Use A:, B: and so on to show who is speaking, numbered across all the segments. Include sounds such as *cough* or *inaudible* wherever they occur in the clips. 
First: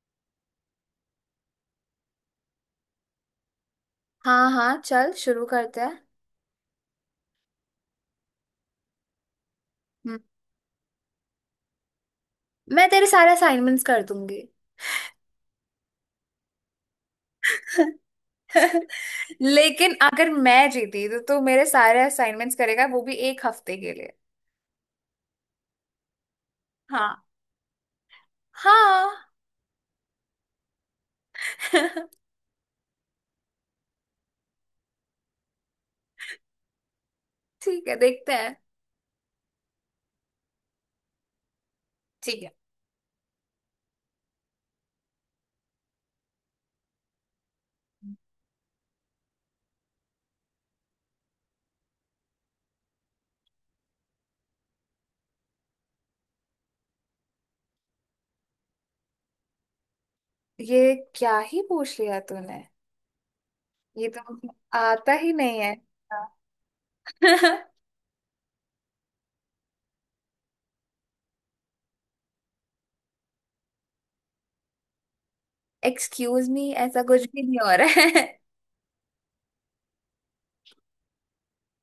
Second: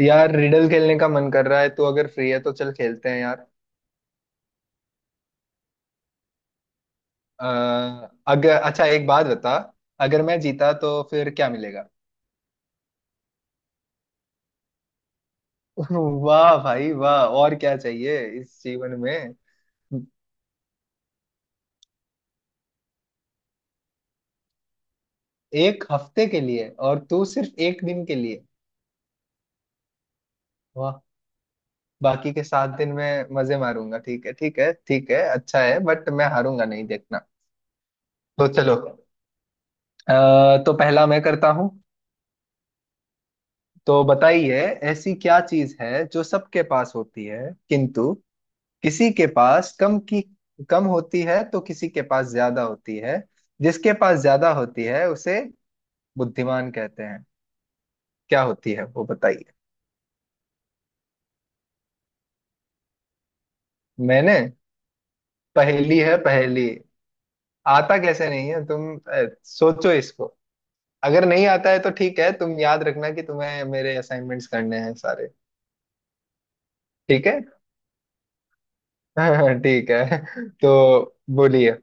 A: यार रिडल खेलने का मन कर रहा है, तो अगर फ्री है तो चल खेलते हैं यार।
B: हाँ, हाँ, चल शुरू करते हैं।
A: आ, अगर अच्छा, एक बात बता।
B: हम्म,
A: अगर मैं जीता तो फिर क्या मिलेगा?
B: मैं तेरे सारे असाइनमेंट्स कर दूंगी।
A: *laughs* वाह भाई वाह! और क्या
B: *laughs*
A: चाहिए इस जीवन में।
B: लेकिन अगर मैं जीती तो तू मेरे सारे असाइनमेंट्स करेगा, वो भी एक हफ्ते के लिए।
A: एक हफ्ते के लिए, और
B: हाँ,
A: तू सिर्फ एक दिन के लिए?
B: हाँ।
A: वाह!
B: *laughs*
A: बाकी के सात दिन में मजे मारूंगा। ठीक है, ठीक है, ठीक है, अच्छा है। बट मैं हारूंगा नहीं, देखना।
B: ठीक है, देखते
A: तो
B: हैं।
A: चलो। तो पहला मैं करता हूँ।
B: ठीक है।
A: तो बताइए, ऐसी क्या चीज है जो सबके पास होती है, किंतु किसी के पास कम होती है तो किसी के पास ज्यादा होती है। जिसके पास ज्यादा होती है उसे बुद्धिमान कहते हैं। क्या होती है वो, बताइए।
B: ये क्या ही पूछ लिया तूने। ये तो
A: मैंने,
B: मुझे आता ही नहीं है।
A: पहेली है पहेली। आता कैसे नहीं है? तुम सोचो इसको। अगर नहीं आता है तो ठीक है, तुम याद रखना कि तुम्हें मेरे असाइनमेंट्स करने हैं सारे।
B: एक्सक्यूज मी, ऐसा कुछ
A: ठीक है।
B: भी नहीं हो रहा
A: *laughs* ठीक है। तो बोलिए,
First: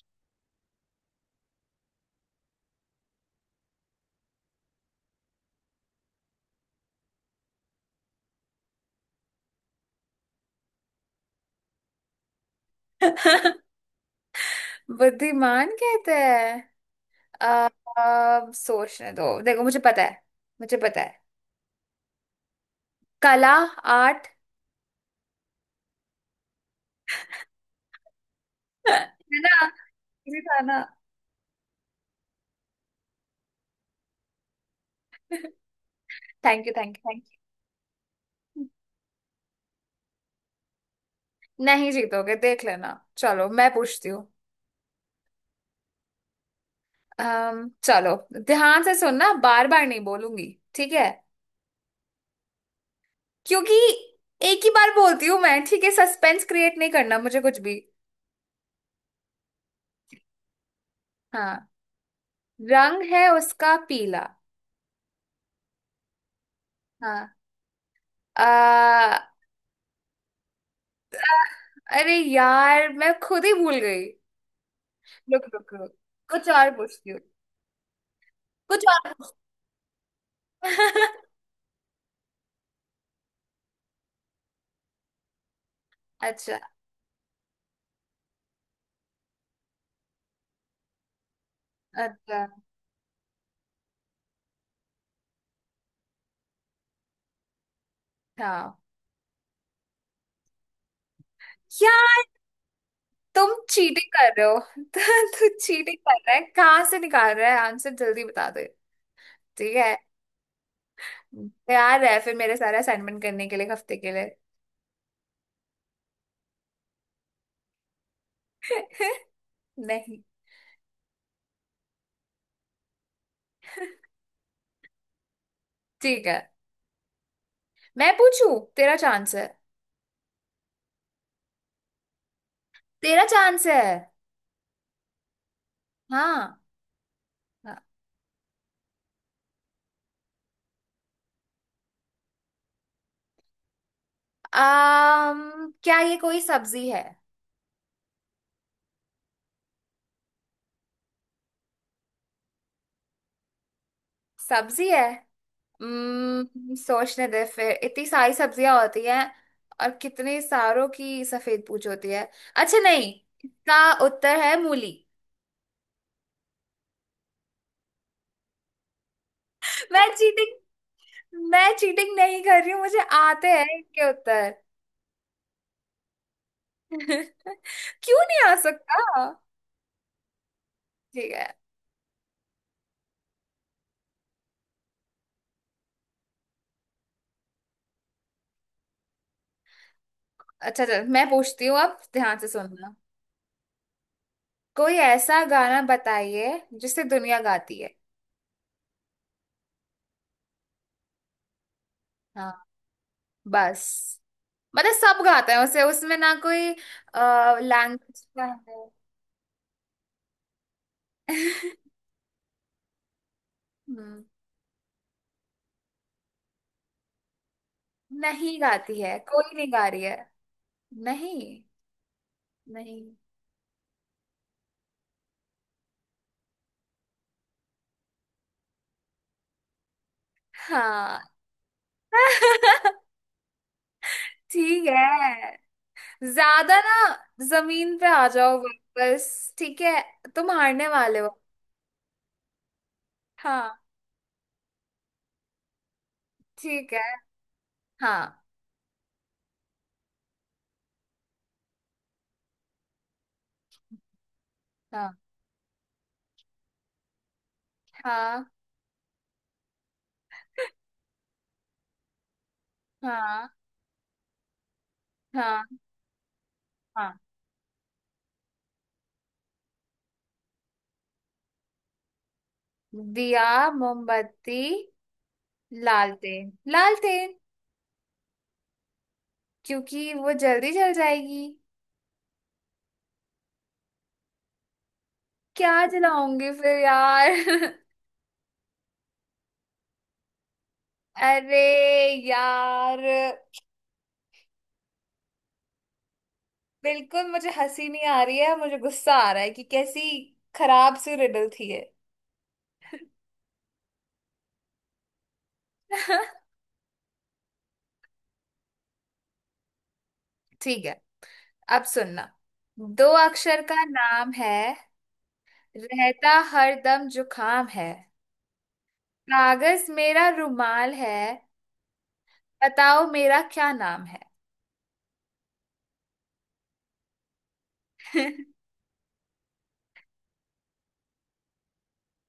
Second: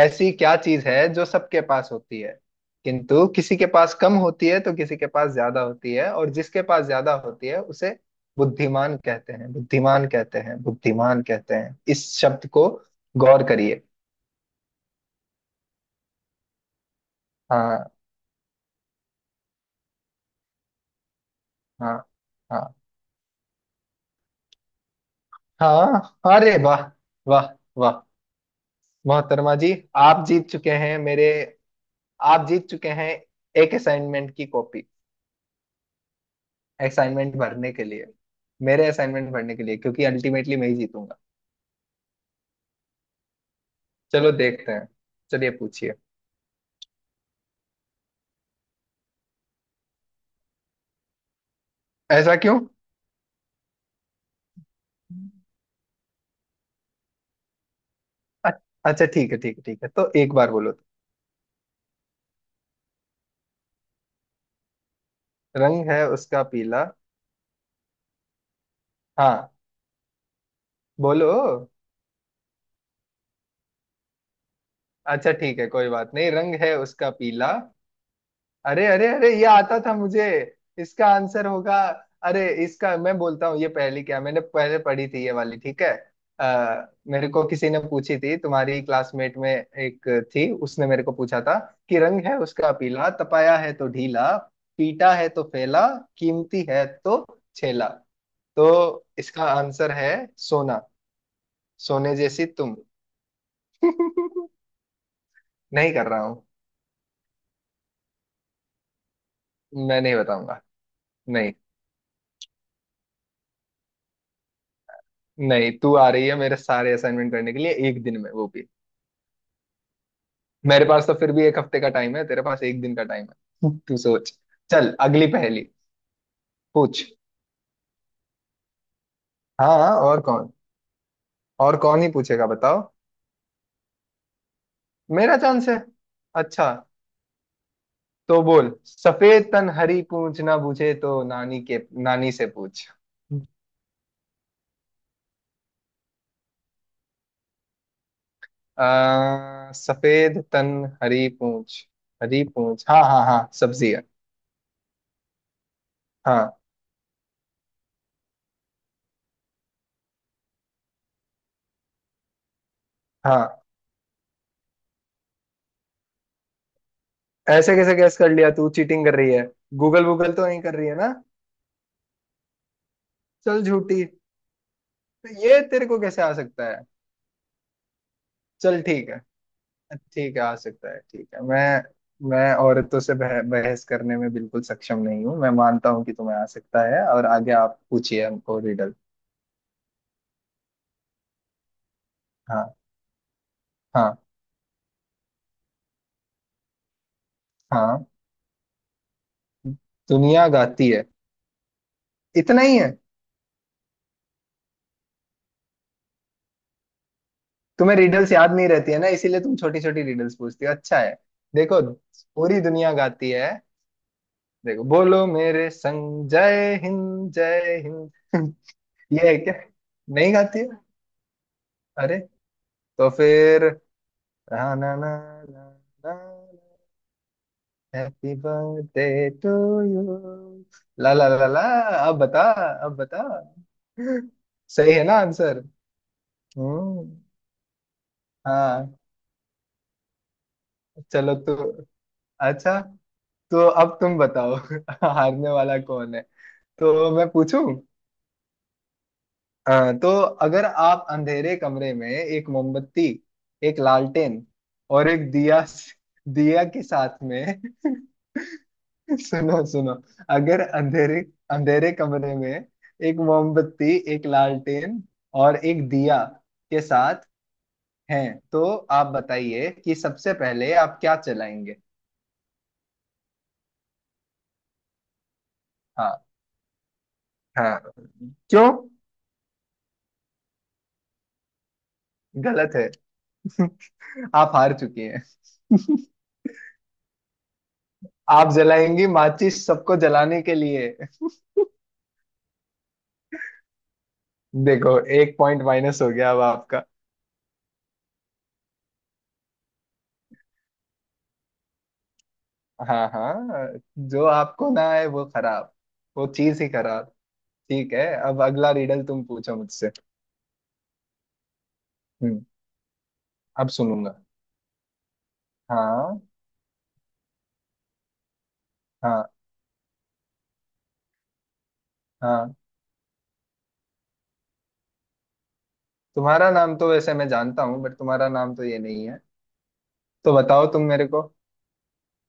A: ऐसी क्या चीज है जो सबके पास होती है, किंतु किसी के पास कम होती है तो किसी के पास ज्यादा होती है, और जिसके पास ज्यादा होती है उसे बुद्धिमान कहते हैं, बुद्धिमान कहते हैं, बुद्धिमान कहते हैं। इस शब्द को गौर
B: है।
A: करिए।
B: *laughs* बुद्धिमान कहते हैं। अब
A: हाँ।
B: अब सोचने दो, देखो, मुझे पता है। मुझे पता है।
A: हाँ। हाँ।
B: कला। आर्ट।
A: हाँ, अरे वाह! वाह! वाह!
B: *laughs* है
A: मोहतरमा
B: ना।
A: जी, आप
B: इजी
A: जीत
B: था
A: चुके
B: ना।
A: हैं मेरे। आप जीत चुके हैं एक असाइनमेंट की copy,
B: thank you, thank you, thank
A: assignment भरने के लिए,
B: यू।
A: मेरे असाइनमेंट भरने के लिए, क्योंकि अल्टीमेटली मैं ही जीतूंगा।
B: नहीं जीतोगे, देख लेना। चलो, मैं पूछती हूँ।
A: चलो देखते हैं। चलिए पूछिए।
B: चलो। ध्यान से सुनना, बार बार नहीं बोलूंगी। ठीक है।
A: ऐसा क्यों?
B: क्योंकि एक ही बार बोलती हूँ मैं। ठीक है। सस्पेंस क्रिएट नहीं करना मुझे कुछ भी।
A: अ- अच्छा ठीक है, ठीक है, ठीक है, तो एक बार बोलो तो।
B: हाँ, रंग है उसका पीला।
A: रंग है उसका पीला।
B: हाँ। आ,
A: हाँ, बोलो।
B: अरे यार, मैं खुद ही भूल गई।
A: अच्छा
B: रुक,
A: ठीक है,
B: रुक,
A: कोई
B: रुक।
A: बात नहीं।
B: कुछ
A: रंग
B: और
A: है
B: पूछती
A: उसका
B: हूँ।
A: पीला।
B: कुछ
A: अरे अरे अरे,
B: और
A: ये आता था मुझे!
B: पूछ-
A: इसका
B: *laughs*
A: आंसर होगा, अरे इसका मैं बोलता हूँ, ये पहली क्या मैंने पहले पढ़ी थी ये वाली, ठीक है।
B: अच्छा।
A: आ, मेरे को किसी ने पूछी थी, तुम्हारी क्लासमेट में एक थी, उसने मेरे को पूछा था कि रंग है
B: अच्छा,
A: उसका पीला, तपाया है तो ढीला, पीटा है तो फैला, कीमती है तो छेला।
B: हाँ।
A: तो इसका आंसर है सोना। सोने
B: यार,
A: जैसी तुम।
B: तुम
A: *laughs*
B: चीटिंग कर रहे
A: नहीं
B: हो। *laughs* तू चीटिंग
A: कर
B: कर
A: रहा
B: रहा है,
A: हूँ।
B: कहाँ से निकाल रहा है आंसर? जल्दी बता दे। ठीक है।
A: मैं नहीं बताऊंगा। नहीं,
B: तैयार है फिर मेरे सारे असाइनमेंट करने के लिए, एक हफ्ते के लिए?
A: नहीं तू आ रही है मेरे सारे असाइनमेंट करने के लिए एक दिन में, वो भी।
B: *laughs* नहीं।
A: मेरे पास तो फिर भी एक हफ्ते का टाइम है, तेरे पास एक दिन का टाइम है। *laughs* तू सोच। चल अगली पहेली।
B: ठीक है,
A: पूछ।
B: मैं पूछू? तेरा चांस है।
A: हाँ हाँ, और कौन? और कौन ही पूछेगा बताओ?
B: तेरा चांस है।
A: मेरा चांस है।
B: हाँ।
A: अच्छा, तो बोल। सफेद तन हरी पूछ, ना बूझे तो नानी के, नानी से पूछ।
B: क्या ये कोई सब्जी है?
A: सफेद तन हरी पूछ, हरी पूछ। हाँ हाँ हाँ, सब्जी है।
B: सब्जी है?
A: हाँ।
B: सोचने दे फिर, इतनी सारी सब्जियां होती हैं। और कितने सारों की सफेद पूछ होती है। अच्छा, नहीं।
A: हाँ,
B: इसका उत्तर है मूली।
A: ऐसे कैसे गैस कर लिया? तू चीटिंग कर रही है।
B: *laughs* मैं
A: गूगल, गूगल तो नहीं कर
B: चीटिंग
A: रही है ना?
B: मैं चीटिंग नहीं कर रही हूँ, मुझे आते
A: चल
B: हैं
A: झूठी,
B: इनके उत्तर।
A: तो ये तेरे को कैसे आ सकता है?
B: *laughs* क्यों नहीं आ
A: चल
B: सकता?
A: ठीक है, ठीक है आ सकता है, ठीक
B: ठीक
A: है।
B: है।
A: मैं औरतों से बहस करने में बिल्कुल सक्षम नहीं हूँ। मैं मानता हूँ कि तुम्हें आ सकता है। और आगे आप पूछिए हमको रिडल।
B: अच्छा, चल, मैं पूछती हूँ अब। ध्यान से
A: हाँ।
B: सुनना।
A: हाँ।
B: कोई ऐसा गाना बताइए जिसे दुनिया गाती है।
A: हाँ, दुनिया गाती है।
B: हाँ,
A: इतना ही है?
B: बस। मतलब सब गाते हैं उसे, उसमें ना कोई
A: तुम्हें
B: लैंग्वेज
A: रिडल्स याद
B: का।
A: नहीं रहती है ना, इसीलिए तुम छोटी छोटी रिडल्स पूछती हो, अच्छा है।
B: है।
A: देखो,
B: *laughs*
A: पूरी दुनिया गाती है।
B: हम्म।
A: देखो, बोलो मेरे संग, जय हिंद, जय हिंद।
B: नहीं गाती
A: *laughs*
B: है
A: ये है क्या?
B: कोई, नहीं गा रही है।
A: नहीं गाती है?
B: नहीं,
A: अरे! तो
B: नहीं।
A: फिर, ना ना ना, ना, हैप्पी बर्थडे टू यू, ला
B: हाँ।
A: ला ला ला। अब बता। अब
B: *laughs*
A: बता,
B: ठीक
A: सही है ना आंसर?
B: है। ज्यादा
A: हम्म।
B: ना, जमीन पे आ जाओ
A: हाँ,
B: वापस। ठीक है, तुम हारने वाले
A: चलो।
B: हो।
A: तो अच्छा, तो
B: हाँ।
A: अब तुम बताओ *laughs* हारने वाला कौन है।
B: ठीक है।
A: तो मैं पूछूं?
B: हाँ,
A: हाँ तो, अगर आप अंधेरे कमरे में एक मोमबत्ती, एक लालटेन और
B: हाँ,
A: एक दिया, दिया के साथ में
B: हाँ,
A: *laughs* सुनो सुनो। अगर अंधेरे, अंधेरे कमरे में एक
B: हाँ,
A: मोमबत्ती, एक लालटेन और
B: हाँ,
A: एक दिया के
B: हाँ।
A: साथ हैं, तो आप बताइए कि सबसे पहले आप क्या चलाएंगे?
B: दिया, मोमबत्ती,
A: हाँ।
B: लालटेन, लालटेन।
A: हाँ, क्यों?
B: क्योंकि वो जल्दी जल जाएगी।
A: गलत है। *laughs* आप हार चुकी हैं।
B: क्या
A: *laughs*
B: जलाऊंगी फिर यार? *laughs*
A: आप जलाएंगी माचिस, सबको जलाने के लिए।
B: अरे यार,
A: देखो, एक पॉइंट माइनस हो गया अब आपका।
B: बिल्कुल मुझे हंसी नहीं आ रही है, मुझे गुस्सा आ रहा है कि कैसी खराब सी रिडल थी ये।
A: हाँ हाँ, जो आपको ना आए वो खराब, वो
B: *laughs*
A: चीज ही खराब। ठीक है, अब अगला रिडल तुम पूछो मुझसे।
B: ठीक है। अब सुनना।
A: हम्म।
B: दो अक्षर
A: अब
B: का
A: सुनूंगा,
B: नाम है।
A: हाँ।
B: रहता हर दम जुकाम है।
A: हाँ।
B: कागज मेरा रुमाल है।
A: हाँ,
B: बताओ मेरा क्या नाम है।
A: तुम्हारा नाम तो वैसे मैं जानता हूँ, बट तुम्हारा नाम
B: *laughs*
A: तो ये नहीं है। तो बताओ तुम मेरे को।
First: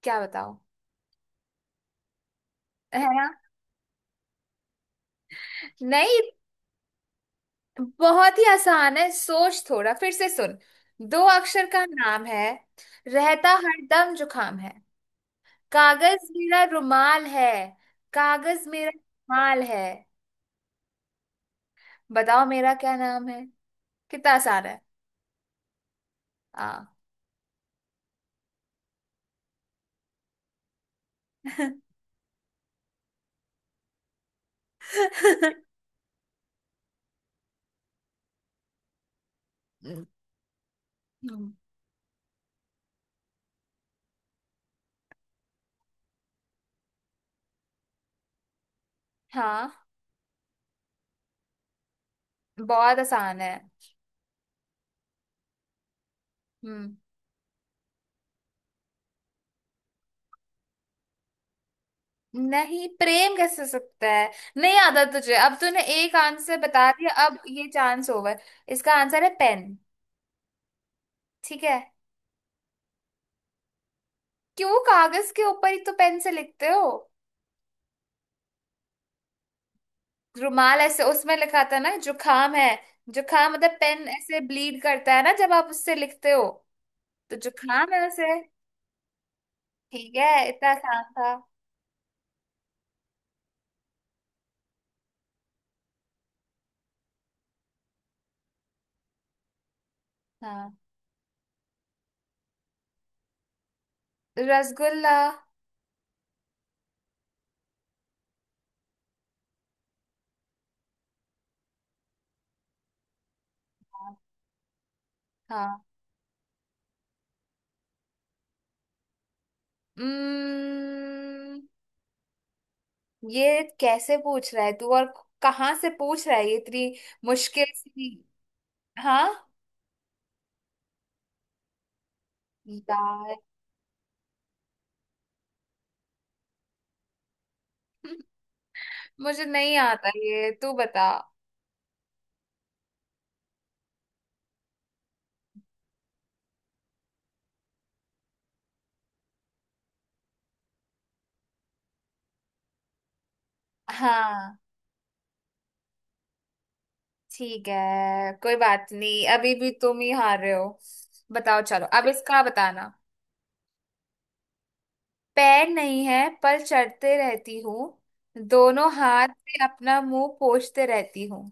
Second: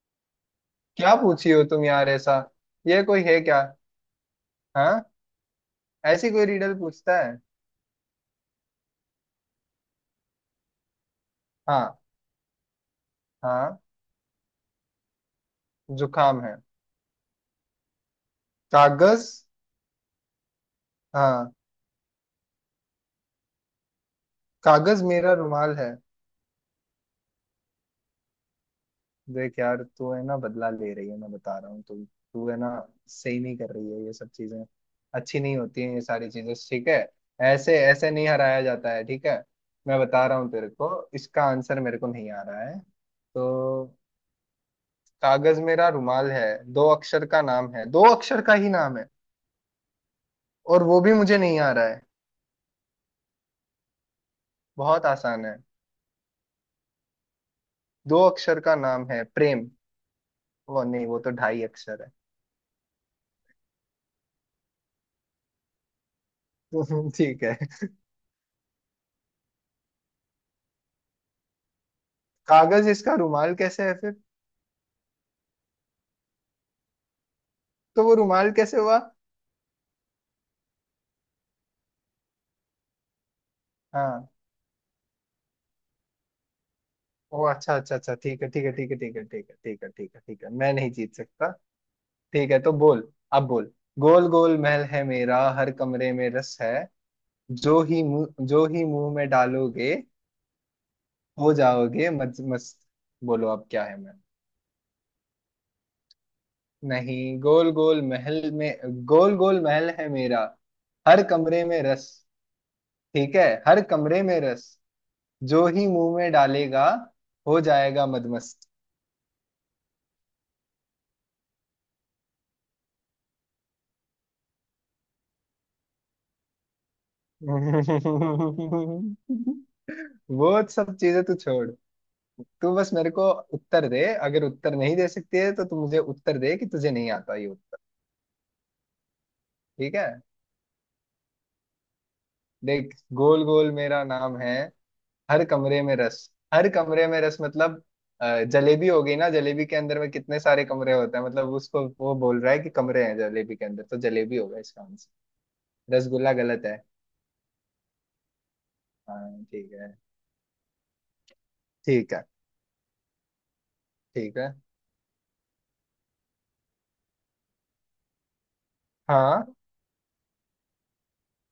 B: क्या बताओ?
A: क्या पूछी हो तुम यार ऐसा? ये
B: है
A: कोई
B: ना।
A: है क्या? हाँ।
B: नहीं।
A: ऐसी कोई रिडल पूछता है?
B: बहुत ही आसान है, सोच थोड़ा, फिर से सुन। दो अक्षर का
A: हाँ।
B: नाम है। रहता हर
A: हाँ,
B: दम जुकाम है। कागज
A: जुकाम है।
B: मेरा रुमाल है। कागज मेरा
A: कागज।
B: रुमाल है।
A: हाँ।
B: बताओ मेरा क्या नाम है। कितना आसान है।
A: कागज मेरा रुमाल है।
B: हाँ।
A: देख यार, तू है ना बदला ले रही है, मैं बता रहा हूँ।
B: *laughs*
A: तू, तू है ना सही नहीं कर रही है ये सब चीजें। अच्छी नहीं होती हैं ये सारी चीजें, ठीक है। ऐसे ऐसे नहीं हराया जाता है, ठीक है। मैं बता रहा हूँ तेरे को, इसका आंसर मेरे को नहीं आ रहा है, तो कागज मेरा रुमाल है, दो अक्षर का नाम है, दो अक्षर का ही नाम है,
B: हाँ।
A: और वो भी मुझे नहीं आ रहा है।
B: बहुत आसान है।
A: बहुत आसान है।
B: हम्म।
A: दो अक्षर का नाम है, प्रेम। वो नहीं, वो तो ढाई अक्षर है।
B: नहीं, प्रेम कैसे हो सकता है? नहीं आता तुझे। अब तूने एक आंसर बता दिया,
A: *laughs*
B: अब
A: ठीक है।
B: ये चांस ओवर। इसका आंसर है पेन। ठीक है?
A: कागज इसका रुमाल कैसे है फिर?
B: क्यों? कागज के ऊपर ही तो पेन से लिखते हो।
A: तो वो रुमाल कैसे हुआ?
B: रुमाल ऐसे उसमें लिखा था ना, जुखाम है। जुखाम मतलब पेन
A: हाँ,
B: ऐसे ब्लीड करता है ना, जब आप उससे लिखते हो। तो
A: ओ अच्छा
B: जुखाम
A: अच्छा
B: है
A: अच्छा,
B: उसे।
A: ठीक है ठीक है ठीक है ठीक है ठीक है ठीक है ठीक
B: ठीक
A: है
B: है,
A: ठीक है,
B: इतना
A: मैं नहीं
B: आसान
A: जीत
B: था।
A: सकता। ठीक है, तो बोल। अब बोल, गोल गोल महल है मेरा, हर कमरे में रस है, जो ही मुंह, जो ही मुंह में डालोगे,
B: हाँ,
A: हो जाओगे मज मस्त। बोलो अब क्या है? मैं,
B: रसगुल्ला।
A: नहीं, गोल गोल महल में, गोल गोल महल है मेरा, हर कमरे में रस। ठीक है, हर कमरे में रस, जो
B: हाँ।
A: ही मुंह में डालेगा हो जाएगा मदमस्त।
B: उम्म, ये कैसे पूछ रहा है तू, और कहाँ से पूछ रहा है ये, इतनी मुश्किल सी। हाँ
A: *laughs* वो सब चीजें तू छोड़, तू बस मेरे को
B: यार।
A: उत्तर दे। अगर उत्तर नहीं दे सकती है तो तू मुझे उत्तर दे कि तुझे नहीं आता ये उत्तर।
B: *laughs* मुझे नहीं
A: ठीक है,
B: आता ये, तू बता।
A: देख, गोल गोल मेरा नाम है, हर कमरे में रस, हर कमरे में रस मतलब जलेबी हो गई ना, जलेबी के अंदर में कितने सारे कमरे होते हैं, मतलब उसको वो बोल रहा है कि कमरे हैं जलेबी के अंदर, तो जलेबी
B: हाँ,
A: होगा इसका आंसर। रसगुल्ला गलत है।
B: ठीक है, कोई बात नहीं,
A: हाँ
B: अभी भी
A: ठीक है,
B: तुम ही हार रहे हो। बताओ, चलो अब,
A: ठीक है,
B: इसका बताना।
A: ठीक है।
B: पैर नहीं है, पर चढ़ते रहती हूँ। दोनों हाथ
A: हाँ,
B: से अपना मुंह पोंछते रहती हूँ।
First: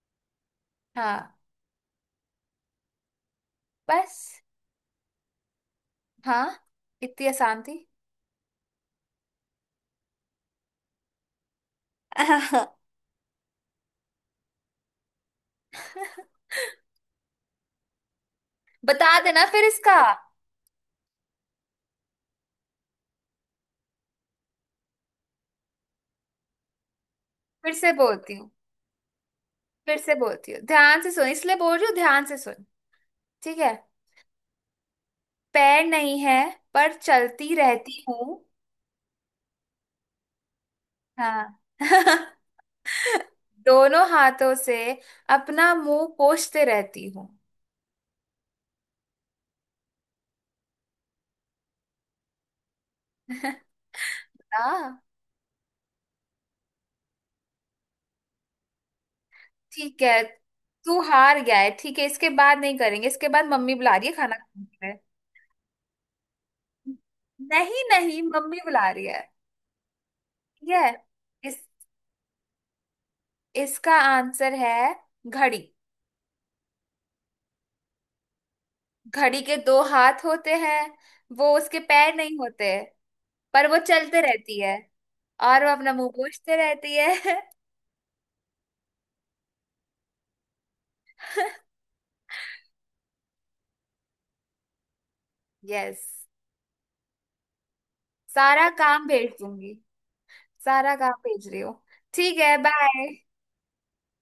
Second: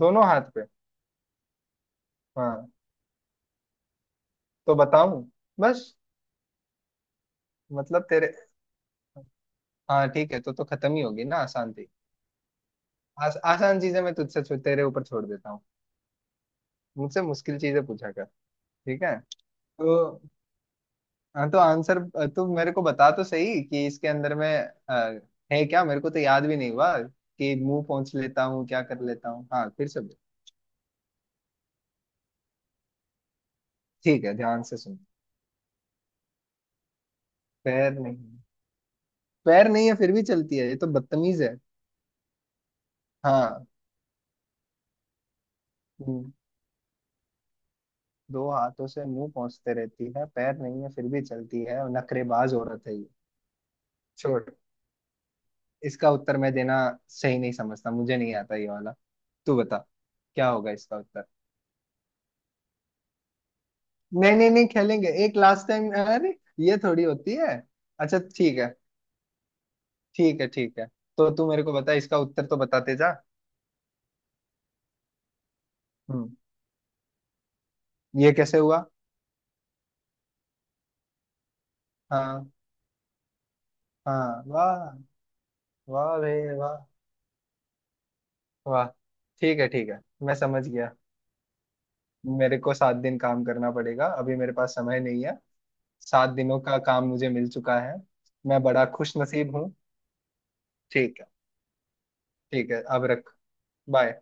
A: दोनों हाथ पे।
B: हाँ,
A: हाँ,
B: बस।
A: तो बताऊं? बस?
B: हाँ, इतनी आसान थी।
A: मतलब तेरे, हाँ ठीक है, तो खत्म ही होगी ना, आसान थी।
B: *laughs*
A: आसान चीजें मैं तुझसे तेरे ऊपर छोड़ देता हूँ, मुझसे मुश्किल चीजें पूछा कर। ठीक है,
B: बता देना फिर इसका।
A: तो, हाँ तो आंसर, तू मेरे को बता तो सही कि इसके अंदर में अ, है क्या? मेरे को तो याद भी नहीं हुआ कि
B: फिर
A: मुंह
B: से
A: पहुंच
B: बोलती
A: लेता
B: हूँ,
A: हूँ क्या कर लेता हूँ, हाँ, फिर
B: फिर
A: से
B: से
A: बोल।
B: बोलती हूँ, ध्यान से सुन। इसलिए बोल रही हूँ, ध्यान से सुन। ठीक है।
A: ठीक है, ध्यान से सुन।
B: पैर नहीं है, पर चलती
A: पैर
B: रहती
A: नहीं,
B: हूँ।
A: पैर नहीं है फिर भी चलती है, ये तो बदतमीज है।
B: हाँ। *laughs*
A: हाँ।
B: दोनों हाथों से अपना मुंह
A: हम्म,
B: पोंछते रहती हूँ।
A: दो हाथों से मुंह पहुंचते रहती है, पैर नहीं है फिर भी चलती है, नखरेबाज औरत है ये।
B: *laughs*
A: छोड़,
B: आ,
A: इसका उत्तर मैं देना सही नहीं समझता, मुझे नहीं आता ये वाला, तू बता
B: ठीक है,
A: क्या होगा इसका
B: तू
A: उत्तर।
B: हार गया है। ठीक है, इसके बाद नहीं करेंगे, इसके बाद मम्मी बुला रही है
A: नहीं
B: खाना
A: नहीं
B: खाने
A: नहीं,
B: के लिए।
A: खेलेंगे एक लास्ट टाइम, अरे ये थोड़ी होती है।
B: नहीं,
A: अच्छा
B: नहीं,
A: ठीक
B: मम्मी
A: है,
B: बुला रही है।
A: ठीक है
B: ठीक
A: ठीक है।
B: है।
A: तो तू
B: इस
A: मेरे को बता इसका उत्तर तो बताते जा।
B: इसका आंसर है घड़ी।
A: हम्म, ये कैसे हुआ?
B: घड़ी के दो हाथ होते हैं। वो उसके पैर नहीं
A: हाँ।
B: होते। पर वो चलते
A: हाँ
B: रहती है।
A: वाह।
B: और वो अपना मुंह
A: वाह रे,
B: पोंछते
A: वाह,
B: रहती है।
A: वाह। ठीक है ठीक है, मैं समझ गया, मेरे को सात दिन काम करना पड़ेगा, अभी मेरे पास समय नहीं है।
B: *laughs* यस।
A: सात दिनों का काम मुझे मिल चुका है। मैं
B: सारा
A: बड़ा
B: काम
A: खुश
B: भेज
A: नसीब हूँ।
B: दूंगी। सारा काम
A: ठीक है।
B: भेज रही हो। ठीक है,
A: ठीक है, अब
B: बाय।
A: रख। बाय।